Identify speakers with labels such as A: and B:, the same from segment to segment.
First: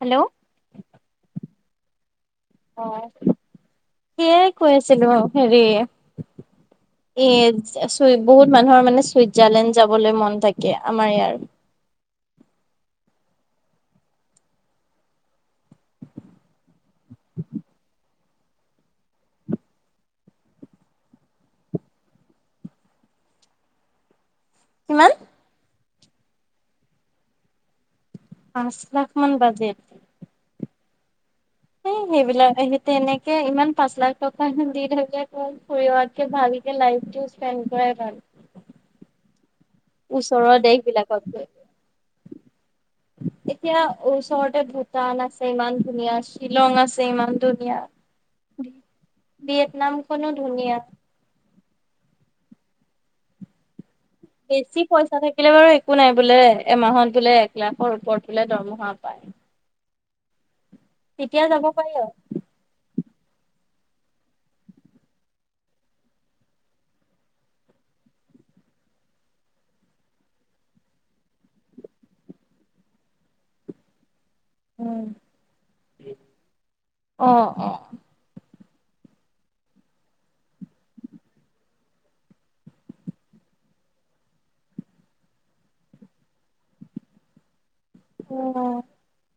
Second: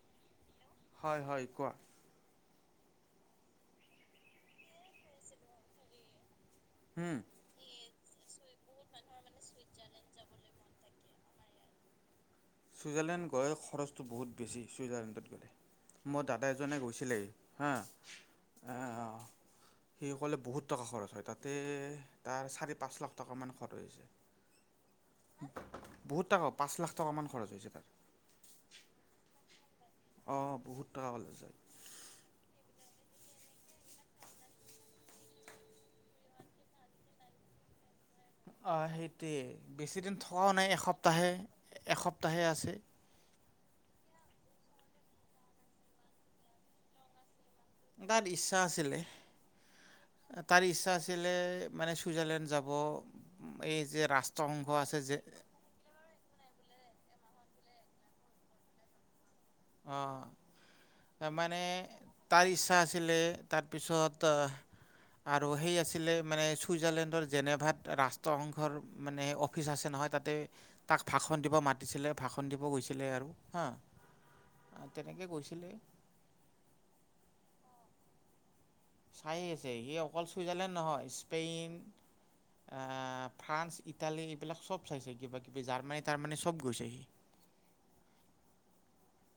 A: Hello,
B: হয় হয় কোৱা?
A: অ, সেইয়াই কৈ আছিলো হেৰি। এ,
B: হুম
A: চ বহুত মানুহৰ মানে চুইজাৰলেণ্ড যাবলৈ মন থাকে আমাৰ ইয়াৰ।
B: চুইজাৰলেণ্ড গৈ খৰচটো বহুত বেছি, চুইজাৰলেণ্ডত গ'লে। মোৰ দাদা এজনে গৈছিলেই হা আ সেইসকলে বহুত টকা খৰচ হয় তাতে তাৰ চাৰি পাঁচ লাখ টাকামান খৰচ হৈছে।
A: কিমান?
B: বহুত তাক পাঁচ লাখ টকামান খৰচ হৈছে তাৰ।
A: পাঁচ লাখ মান বাজেট।
B: অ' বহুত টকা পালে যায়।
A: এ সেইবিলাক হে তেনেকে ইমান পাঁচ লাখ টকা হে দি থাকে কয় ফুৰি অহাতকে ভালকে লাইফটো স্পেণ্ড কৰাই ভাল
B: অ, সেইটোৱেই। বেছিদিন থকাও
A: ওচৰৰ
B: নাই
A: দেশ বিলাকত গৈ
B: এসপ্তাহে-এসপ্তাহে আছে।
A: এতিয়া ওচৰতে ভূটান আছে ইমান ধুনীয়া শ্বিলং আছে ইমান ধুন
B: বা দিচ্ছা আছিলে
A: ভিয়েটনামখনো
B: তাৰ
A: ধুনীয়া
B: ইচ্ছা আছিলে মানে চুইজাৰলেণ্ড যাব এই যে ৰাষ্ট্ৰসংঘ
A: বেছি
B: আছে যে
A: পইচা থাকিলে বাৰু একো নাই বোলে এমাহত বোলে এক লাখৰ ওপৰত বোলে দৰমহা পায়।
B: অ, তাৰ
A: তেতিয়া
B: মানে
A: যাব পাৰি আৰু
B: তাৰ ইচ্ছা আছিলে তাৰপিছত অহ, আৰু সেই আছিলে মানে চুইজাৰলেণ্ডৰ জেনেভাত ৰাষ্ট্ৰসংঘৰ মানে অফিচ আছে ন নহয় তাতে তাক ভাষণ দিব মাতিছিলে ভাষণ দিব গৈছিলে আৰু হা।
A: উম,
B: তেনেকৈ গৈছিলে
A: অ', অ',।
B: চাই আছে সি অকল চুইজাৰলেণ্ড নহয় স্পেইন আহ, ফ্ৰান্স, ইটালী এইবিলাক চব চাইছে কিবা-কিবি জাৰ্মানী-টাৰ্মানী চব গৈছে সি।
A: [unintelligible]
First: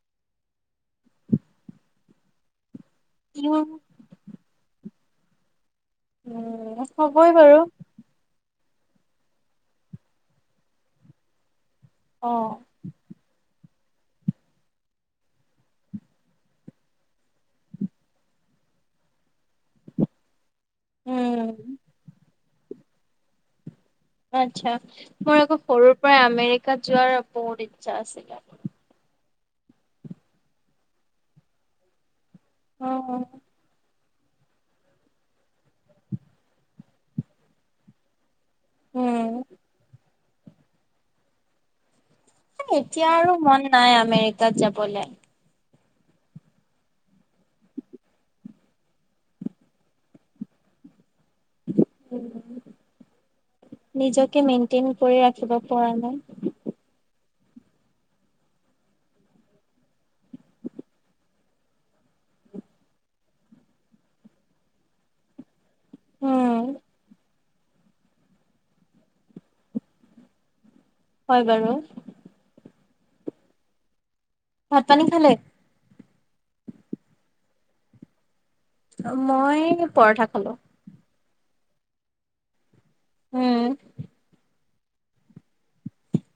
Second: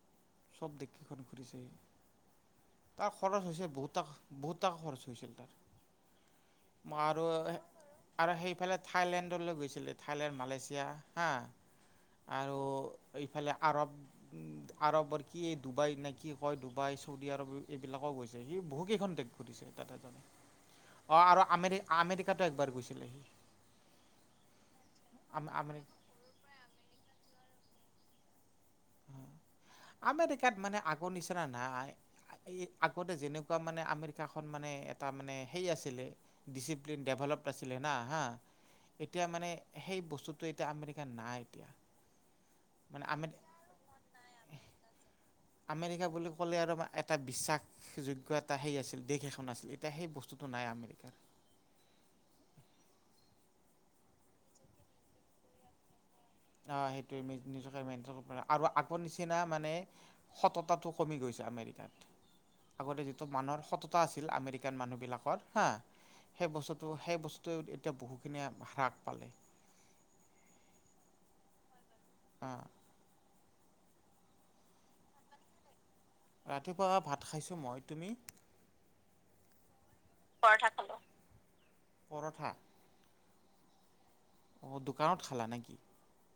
B: চব দেশ কেইখন ঘুৰিছে তাৰ খৰচ
A: ইউ
B: হৈছে বহুতা-বহুত তাকা খৰচ হৈ হৈছিল তাৰ।
A: উম, হবই
B: আৰু
A: বাৰু।
B: আৰু সেইফালে থাইলেণ্ডলৈ গৈছিলে। থাইলেণ্ড মালয়েছিয়া হা
A: অ',
B: আৰু এইফালে আৰব আৰবৰ কি এই ডুবাই নে কি কয় ডুবাই, চৌদি আৰৱ এইবিলাকো গৈছে, সি বহুকেইখন দেশ ঘুৰিছে তাতে জানে অ' আৰু
A: উম।
B: আমেৰি-আমেৰিকাতো একবাৰ গৈছিলে সি।
A: আচ্ছা মোৰ আকৌ
B: আমেৰি
A: সৰুৰ পৰা আমেৰিকাত যোৱাৰ বহুত ইচ্ছা আছিলে।
B: আমেৰিকাত মানে আগৰ নিচিনা নাই। এই আগতে
A: অ',
B: যেনেকুৱা মানে আমেৰি শাখন মানে এটা মানে হে আছিলে ডিচিপ্লিন ডেভেলপ্ড আছিলে না হা এতিয়া
A: উম,
B: মানে সেই বস্তুটো এতিয়া আমেৰিকাত নাই এতিয়া।
A: এতিয়া
B: মানে আমেৰিকা
A: আৰু মন নাই আমেৰিকাত যাবলে।
B: আমেৰিকা বুলি ক'লে আৰু আমাৰ এটা বিশ্বাসযোগ্য এটা সেই আছিল দেশ এখন আছিল এতিয়া সেই বস্তুটো নাই। আমেৰিকাৰ।
A: নিজকে মেইনটেইন কৰি ৰাখিব পৰা নাই।
B: অ' সেইটোয়েই আৰু আগৰ নিচিনা মানে সততাটো কমি গৈছে। আমেৰিকাত, আগতে যিটো মানুহৰ সততা আছিল, আমেৰিকান মানুহবিলাকৰ হা সেই
A: উম,
B: বস্তুটো, সেই বস এতিয়া বহুখিনিয়ে হ্ৰাস পালে।
A: হয় বাৰু।
B: আহ।
A: ভাত-পানী খালে?
B: ৰাতিপুৱা ভাত খাইছোঁ মই, তুমি?
A: মই পৰঠা খালো।
B: পৰঠা
A: উম।
B: অ দোকানত খালা নেকি?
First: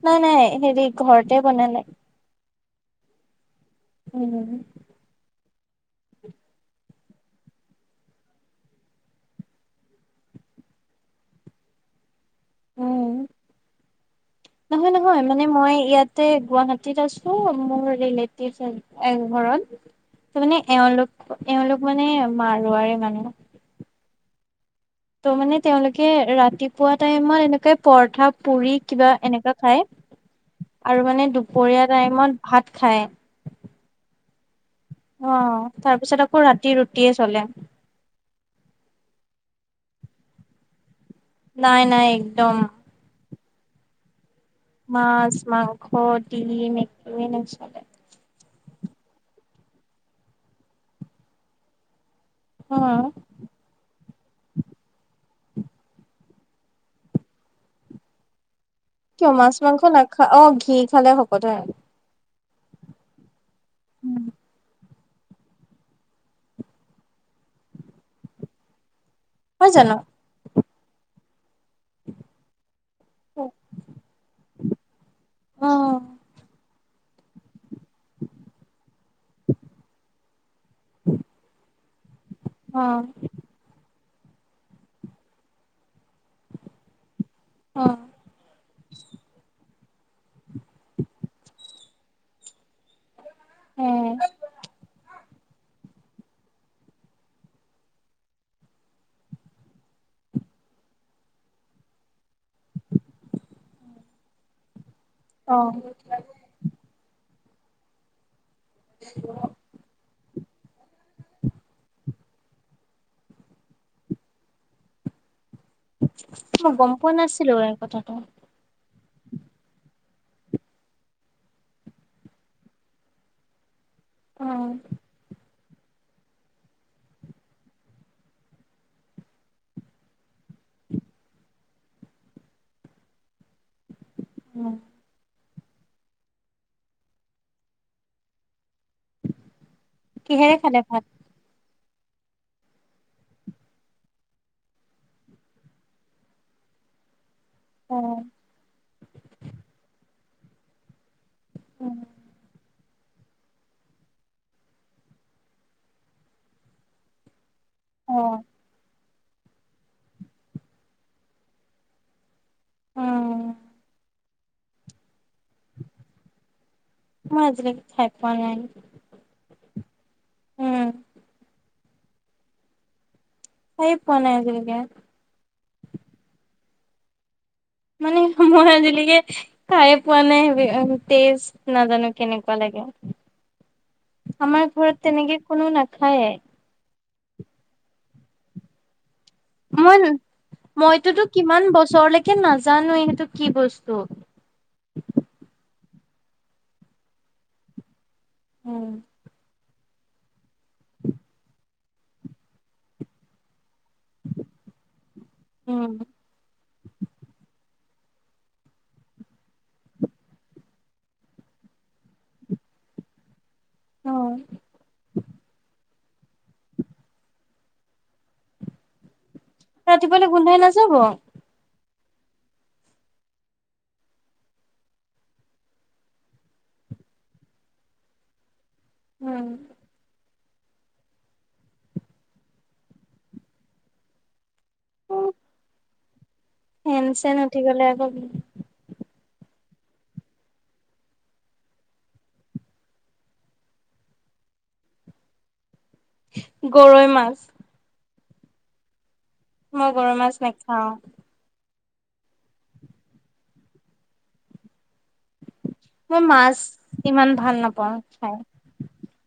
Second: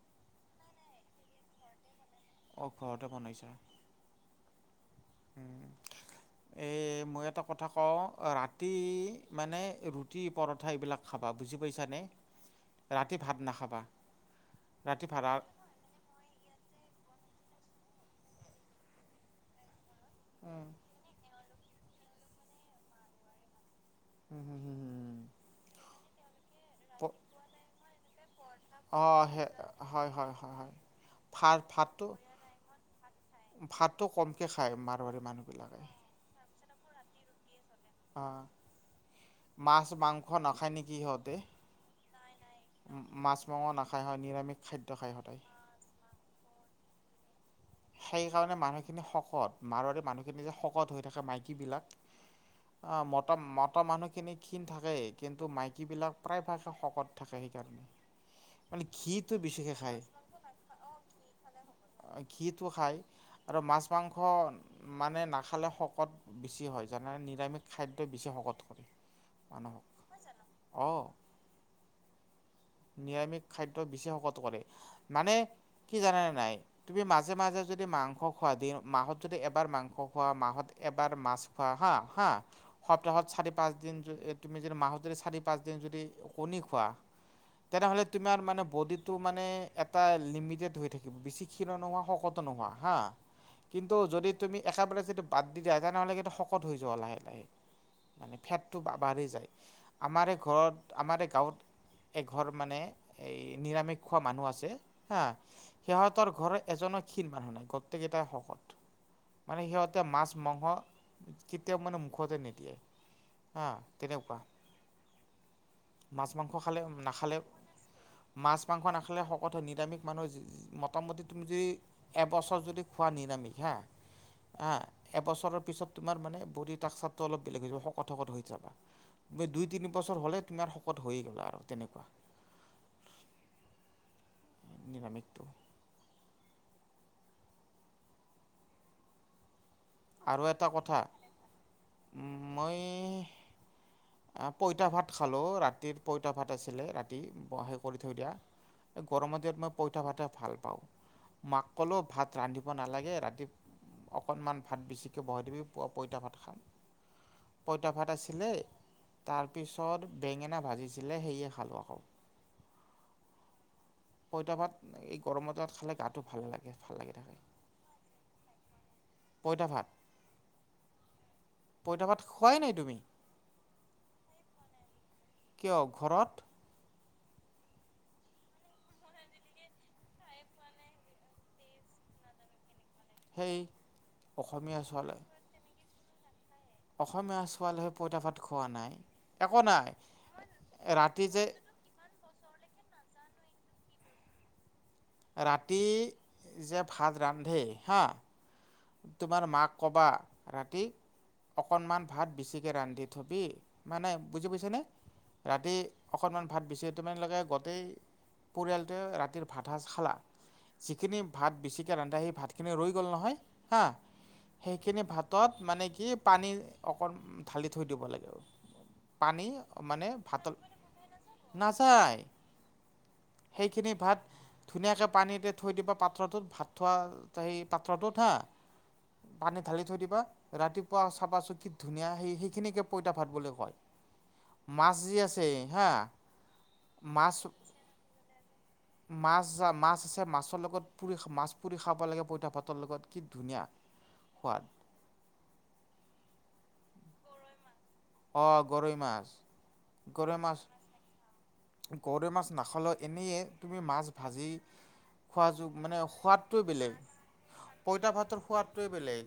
A: নাই, নাই, হেৰি ঘৰতে বনালে।
B: অ ঘৰতে বনাইছা।
A: উম,
B: এ মই এটা কথা কওঁ ৰাতি মানে ৰুটি, পৰঠা, এইবিলাক খাব অ, বুজি পাইছা নে?
A: উম, নহয়,
B: ৰাতি
A: নহয়,
B: ভাত আ
A: মানে মই ইয়াতে গুৱাহাটীত আছো মোৰ ৰিলেটিভ ঘৰত, ত' মানে
B: উম
A: এওঁলোক এওলোক মানে মাৰৰেী মানুহ।
B: উ, ম হু - হু হু
A: ত' মানে তেওঁলোকে ৰাতিপুৱা টাইমত এনেকুৱাই প
B: আহ স হয়, হয়, হয়, হয়,
A: আৰু মানে দুপৰীয়া
B: ভাতটো
A: টাইমত ভাত খায়
B: ভাতটো কম
A: অ, তাৰপিছত আকৌ ৰাতি ৰুটিয়ে চলে।
B: অ, মাছ মাংস নাখায় নেকি হত
A: নাই - নাই একদম
B: মাছ মাংস নাখায় হয় নিৰামিষ। খাদ্য খায়
A: মাছ,
B: সদায়
A: মাংস [unintelligible]
B: সেই কাৰণে মানুহখিনি শকত, মাৰৱাৰি মানুহখিনি যে শকত হৈ থাকে মাইকীবিলাক। অ মতা, মতা মানুহ খিখিনি থাকে কিন্তু মাইকী বিলাক প্ৰায় ভাগে শকত থাকে সেইকাৰণে মানে
A: কিয়
B: ঘিটো
A: মাছ
B: বেছিকে
A: মাংস
B: খায়।
A: নাখা অ, ঘি খালে শকত হয়।
B: ঘিটো খায় আৰু মাছ মাংস মানে নাখালে শকত বেছি হয় জানা নে, নিৰামিষ খাদ্যই বেছি শকত কৰে।
A: নহয়
B: মানহক,
A: জানো
B: আহ। নিৰামিষ খাদ্য বেছি সকট কৰে মানে
A: অ
B: কি জানে নাই তুমি মাজে-মাজে যদি মাংস খোৱা, দিন মাহত যদি এবাৰ মাংস খোৱা, মাহত এবাৰ মাছ খোৱা হা, হা
A: অ
B: সপ্তাহত চাৰি-পাঁচ দিন তুমি যদি মাহ যদি চাৰি-পাঁচ দিন যদি কণী খোৱা
A: অ',
B: তেনেহ'লে তোমাৰ মানে বডিটো মানে এটা লিমিটেড হৈ থাকিব বেছি ক্ষীণ নোহোৱা শকত নোহোৱা হা।
A: এ
B: কিন্তু যদি তুমি একেবাৰে যদি বাদ দি দিয়া তেনেহ'লে কিন্তু শকত হৈ যোৱা লাহে-লাহে। মানে ফেটটো বাঢ়ি যায়, আমাৰে ঘৰত, আমাৰে গাঁৱত ঘৰ মানে এই নিৰামিষ খোৱা মানুহ আছে। হা,
A: অ',
B: সিহঁতৰ ঘৰৰ এজনো ক্ষীণ মানুহ নাই, গোটেইকেইটাই সকট মানে সিহঁতে মাছ মাংস কেতিয়াও মানে মুখতে নিদিয়ে। হ তনেকুৱা।
A: মই গম পোৱা নাছিলো এই কথাটো।
B: আখন আখিলে শকত হয়, নিৰামিষ মানুহ মোটামুটি তুমি যদি এবছৰ যদি খোৱা নিৰামিষ হা
A: অ',
B: আহ এবছৰৰ তোমাৰ মানে বডী স্টাকচাৰ টো অলপ বেলেগ হৈ শকত- শকত হৈ যাবা দুই তিনি বছৰ হলে তোমাৰ শকত হৈ গ'লা আৰু তেনেকুৱা। নিলাম একটো। আৰু
A: কিহেৰে
B: এটা
A: খালে
B: কথা,
A: ভাত?
B: উ মই আহ পইতা ভাত খালো ৰাতিৰ পইতা ভাত আছিলে ৰাতি বহে কৰি থৈ
A: অ',
B: দিয়া এই গৰমৰ দিনত মই পইতা ভাতে ভাল পাওঁ। মাক ক'লো ভাত ৰান্ধিব নালাগে ৰাতি অকনমান ভাত বেছিকৈ বহাই দিবি প পইতা ভাত খাম পইতা ভাত
A: অ',
B: আছিলে। তাৰ পিছত বেঙেনা ভাজিছিলে সেয়ে খালো আকৌ
A: অ
B: পইতা ভাত গৰমত খালে গাটো ভাল লাগে ভাল লাগি থাকে
A: মই আজিলৈকে খাই পোৱা নাই।
B: পইতা ভাত।
A: উম,
B: পইতা ভাত খোৱাই নাই তুমি?
A: খাইয়ে পোৱা নাই আজিলেকে।
B: কিয় ঘৰত
A: মানে মই আজিলৈকে খাই পোৱা নাই তেষ্ট নাজানো কেনেকুৱা লাগে।
B: সেই
A: আমাৰ
B: অসমীয়া
A: ঘৰত
B: ছোৱালী
A: তেনেকে কোনো নাখায়ে।
B: অসমীয়া ছোৱালীহৈ পইতা ভাত খোৱা নাই। একো নাই
A: মই মইতোতো
B: ৰাতি যে
A: কিমান বছৰলৈ কে নাজানোৱে এইটো কি বস্তু।
B: ৰাতি যে ভাত ৰান্ধে হা
A: উম,
B: তোমাৰ মাক ক'বা ৰাতি অকণমান ভাত বেছিকৈ ৰান্ধি থ'বি মানে বুজি পাইছানে ৰাতি
A: উম,
B: অকণমান ভাত বেচি তোমালকে গোটেই পৰিয়ালটোৱে ৰাতিৰ ভাত সাঁজ খালা? যিখিনি ভাত বেছিকে ৰান্ধা সেই ভাতখিনি ৰৈ গ'ল নহয়। হা
A: অ',
B: সেইখিনি ভাতত মানে কি পানী অকণ ঢালি থৈ দিব লাগে আৰু। পানী মানে
A: ৰাতিপুৱালে
B: ভাত
A: গোন্ধাই নাযাব?
B: না
A: [inaudible]
B: সেইখিনি ভাত ধুনীয়াকে পানীতে থৈ দিবা পাত্ৰটোত ভাত থোৱা সেই পাত্ৰটোত হা পানীত ঢালি থৈ দিবা। ৰাতিপুৱা চাবাচোন কি ধুনীয়া সেই সেইখিনিকে পইতা ভাত বুলি কয়। মাছজি আছে হা
A: ফেন চেন
B: মাছ
A: উঠি গলে আকৌ কি
B: মাছ মাছ আছে মাছৰ লগত পুৰি মাছ পুৰি খাব লাগে পইতা পাতৰ লগত কি ধুনীয়া সোৱাদ।
A: গৰৈ মাছ।
B: অ গৰৈ মাছ।
A: মই গৰৈ মাছ নাখাও।
B: গৰৈ মাছ নাখালেও এনেইে তুমি মাছ ভাজি। খোৱা যু মানে
A: মই মাছ
B: সোৱাদটোৱে বেলেগ
A: ইমান ভাল নাপাওঁ
B: পইতা
A: খাই
B: ভাতৰ সোৱাদটোৱে বেলেগ,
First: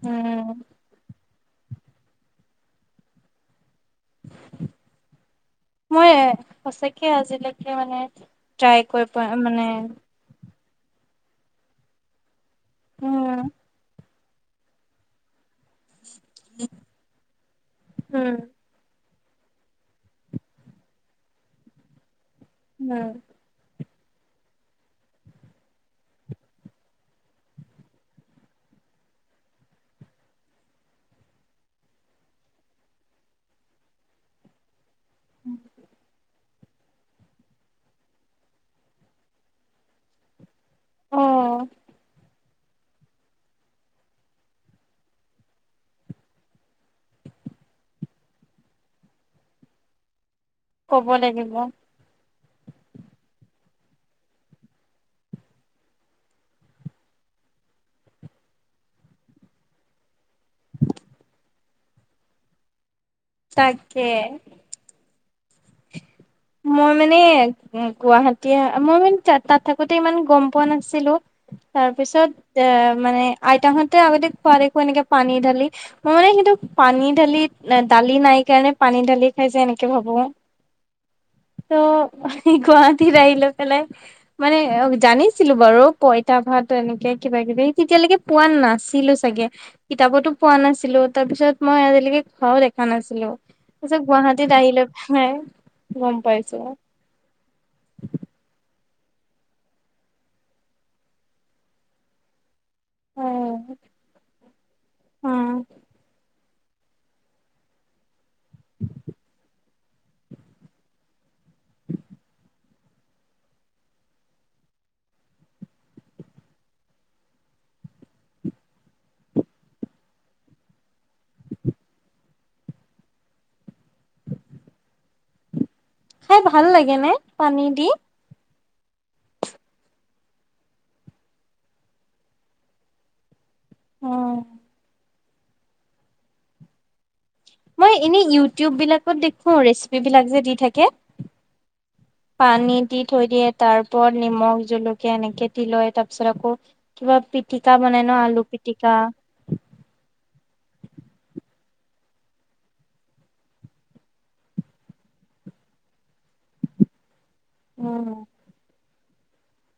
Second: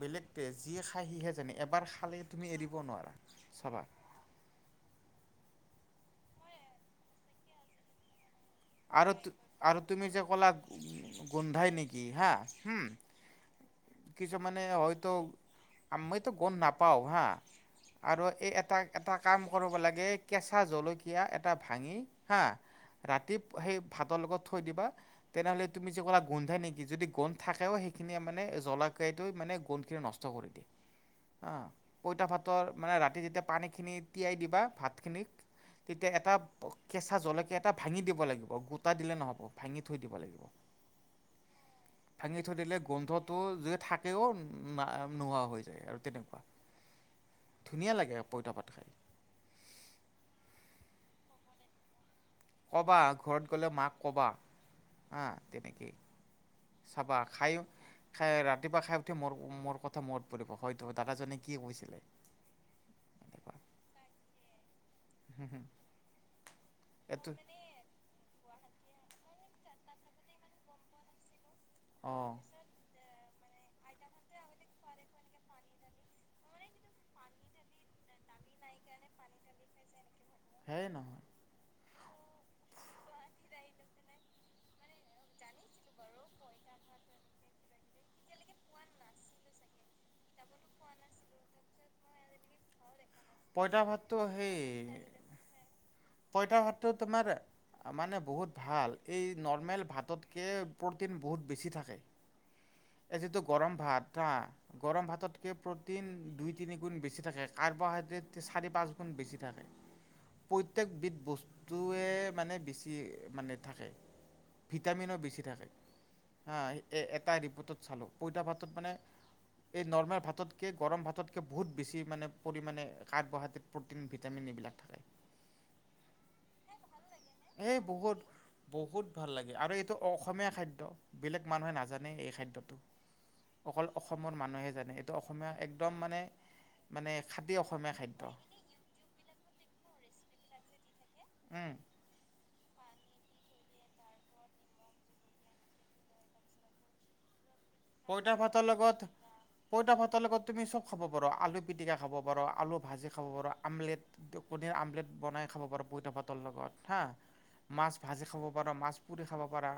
B: বেলেগ
A: উম
B: টেষ্ট যিয়ে খাই সিহে এবাৰ খালেই তুমি এৰিব নোৱাৰা চাবা।
A: মই সচাকে আজিলৈকে মানে ট্ৰাই কৰি পোৱা মানে
B: উ গোন্ধাই নেকি হা। হুম
A: উম।
B: কিছুমানে হয়তো আমিটো গম নাপাও হা আৰু
A: উম
B: এই এটা এটা কাম কৰিব লাগে কেঁচা জলকীয়া এটা ভাঙি হা
A: উম
B: ৰাতি সেই ভাতৰ লগত থই দিবা, তেনেহলে তুমি যে কলা গোন্ধেই নেকি, যদি গোন্ধ থাকেও সেইখিনি মানে য লাকে এইটো মানে গোন্ধখিনি নষ্ট কৰি দিয়ে। অ, পইতা ভাতৰ মানে ৰাতি যেতিয়া পানীখিনি তিয়াই দিবা ভাত খিনিক তেতিয়া এটা, কেঁচা জলকীয়া এটা ভাঙি দিব লাগিব। গোটা দিলে নহ'ব, ভাঙি থৈ দিব লাগিব।
A: অ'।
B: ঙি থৈ দিলে গোন্ধটো যদি থাকেও, নোহোৱা হৈ যায় আৰু তেনেকুৱা। ধুনীয়া লাগে
A: [inaudible] ব লাগিব
B: কবা, ঘৰত গলে মাক কবা হা, তেনেকেই চাবা খাইও খাই ৰাতিপুৱা খাই উঠি মোৰ, মোৰ কথা মনত পৰিব, হয়তো দাদাজনে কি কৈছিলে।
A: তাকে।
B: হম, হম।
A: মই মানে গুৱাহা এতিয়া মই মানে ত তাত থাকোতে ইমান গম পোৱা নাছিলো,
B: অঁ
A: তাৰপিছত আ মানে আইতাহতে আগতে খোৱা দেখো এনেকে পানী ঢালি, মই মানে কিন্তু পানী ঢালি দালি নাই সেইকাৰণে পানী ঢালি খাই যে এনেকে ভাবো
B: সেই নহয়।
A: অ' গুৱাহাটীত আহি লৈ পেলাই, মানে অ জানিছিলো বাৰু পইতা ভাত এনেকে কিবা-কিবি তেতিয়ালৈকে পোৱা নাছিলো চাগে, কিতাপতো পোৱা নাছিলো, তাৰ পিছত মই আজিলৈকে খোৱাও দেখা নাছিলো,
B: পইতা
A: তাৰপিছত
B: ভাতটো
A: গুৱাহাটীত আহিলৈ পেলাই গম পাইছো
B: পঁইতা ভাতটো তোমাৰ মানে বহুত ভাল এই নৰ্মেল ভাততকে প্ৰ'টিন বহুত বেছি থাকে।
A: অ
B: এই যিটো গৰম ভাত হা, গৰম ভাততকে
A: উম
B: প্ৰটিন দুই তিনিগুণ বেছি থাকে, কাৰ্বহাইড্ৰেড চাৰি-পাঁচ গুণ বেছি থাকে, প প্ৰত্যেকবিধ বস্তুৱে মানে বেছি মানে থাকে ভিটামিনো বেছি থাকে। হা এ এটা ৰিপৰ্টত চালো, পইতা ভাতত মানে এই নৰ্মেল ভাততকে গৰম ভাততকে বহুত বেছি মানে পৰিমণে কাৰ্বহাইড্ৰেড, প্ৰটিন, ভিটামিন এইবিলাক থাকে।
A: খাই ভাল লাগে নে? পানী
B: এই
A: দি
B: বহুত বহুত ভাল লাগে আৰু এইটো অসমীয়া খাদ্য, বেলেগ মানুহে নাজানে এই খাদ্যটো। অকল অসমৰ
A: উম
B: মানুহে জানে এইটো অসমীয়া একদম মানে মানে খাটি অসমীয়া
A: মই এনে
B: খাদ্য
A: ইউটিউববিলাকত দেখো ৰেচিপি বিলাগ যে দি থাকে
B: উম।
A: পানী দি থৈ দিয়ে, তাৰ ওপৰত নিমখ, জলকীয়া, এনেকে দি লয়, তাৰ পিছত আকৌ কিবা পিটিকা বনাই ন
B: পইতা
A: আলু
B: ভাতৰ
A: পিটিকা
B: লগত পইতা ভাতৰ লগত তুমি চব খাব পাৰোঁ, আলু পিটিকা খাব পাৰোঁ, আলু ভাজি খাব পাৰোঁ, আমলেট, কণীৰ আমলেট বনাই খাব পাৰ পইতা ভাতৰ লগত হা মাছ
A: উম
B: ভাজি খাব পাৰ, মাছ পুৰি খাব পাৰা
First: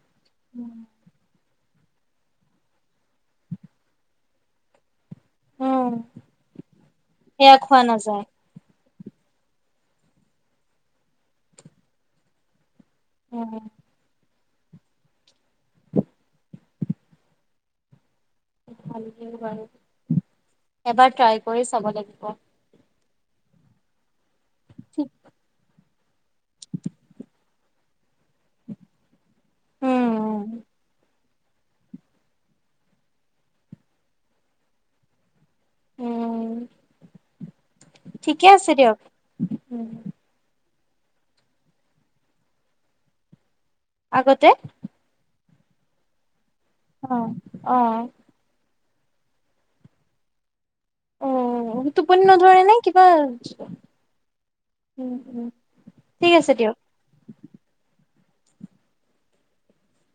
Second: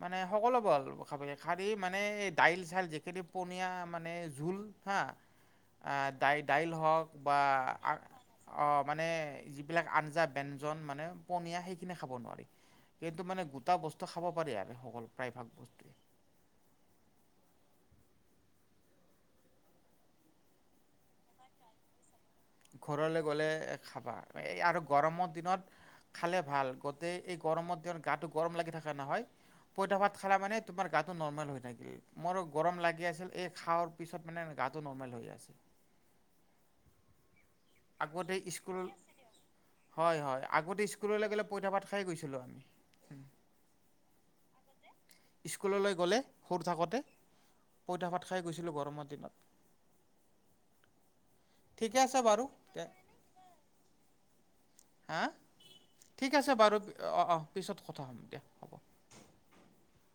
B: মানে সকলোবোৰ খাব খাৰী মানে এই দাইল-চাইল যিখিনি পনীয়া মানে জোল হা
A: উম
B: আহ দাই-দাইল হওক বা
A: সেয়া খোৱা নাযায়
B: মানে যিবিলাক আঞ্জা, ব্যঞ্জন মানে পনীয়া সেইখিনি খাব নোৱাৰি। কিন্তু মানে
A: উম
B: গোটা বস্তু খাব পাৰি আৰু সকলো প্ৰায় ভাগ
A: এবাৰ ট্ৰাই কৰি চাব লাগিব।
B: ঘৰলৈ গ'লে খাবা। এ আৰু গৰমৰ দিনত খালে ভাল। গটেই এই গৰমত তেওঁ গাটো গৰম লাগি থাকে নহয়। পইতা ভাত খালা
A: উম
B: মানে তোমাৰ গাটো নৰ্মেল হৈ থাকি। মোৰো গৰম লাগি আছিল এই খাৱৰ পিছত মানে গা গাতো নৰ্মেল হৈ আছে।
A: উ।
B: আগতে স্কুল,
A: উম
B: হয়, হয় আগতে ইচ স্কুললৈ গ'লে পইতা পাত খায়ে গৈছিলোঁ আমি।
A: আগতে‌
B: স্কুললৈ গ'লে সৰু থাকোঁতে
A: অ অ
B: পইঁতা ভাত খায়ে গৈছিলোঁ গৰমত। [inaudible]
A: অও টোপনি নধৰে নে
B: দে
A: কিবা উম
B: হা?
A: উম
B: ঠিক আছে বাৰু অ', অ' পিছত কথা হ'ম। [inaudible]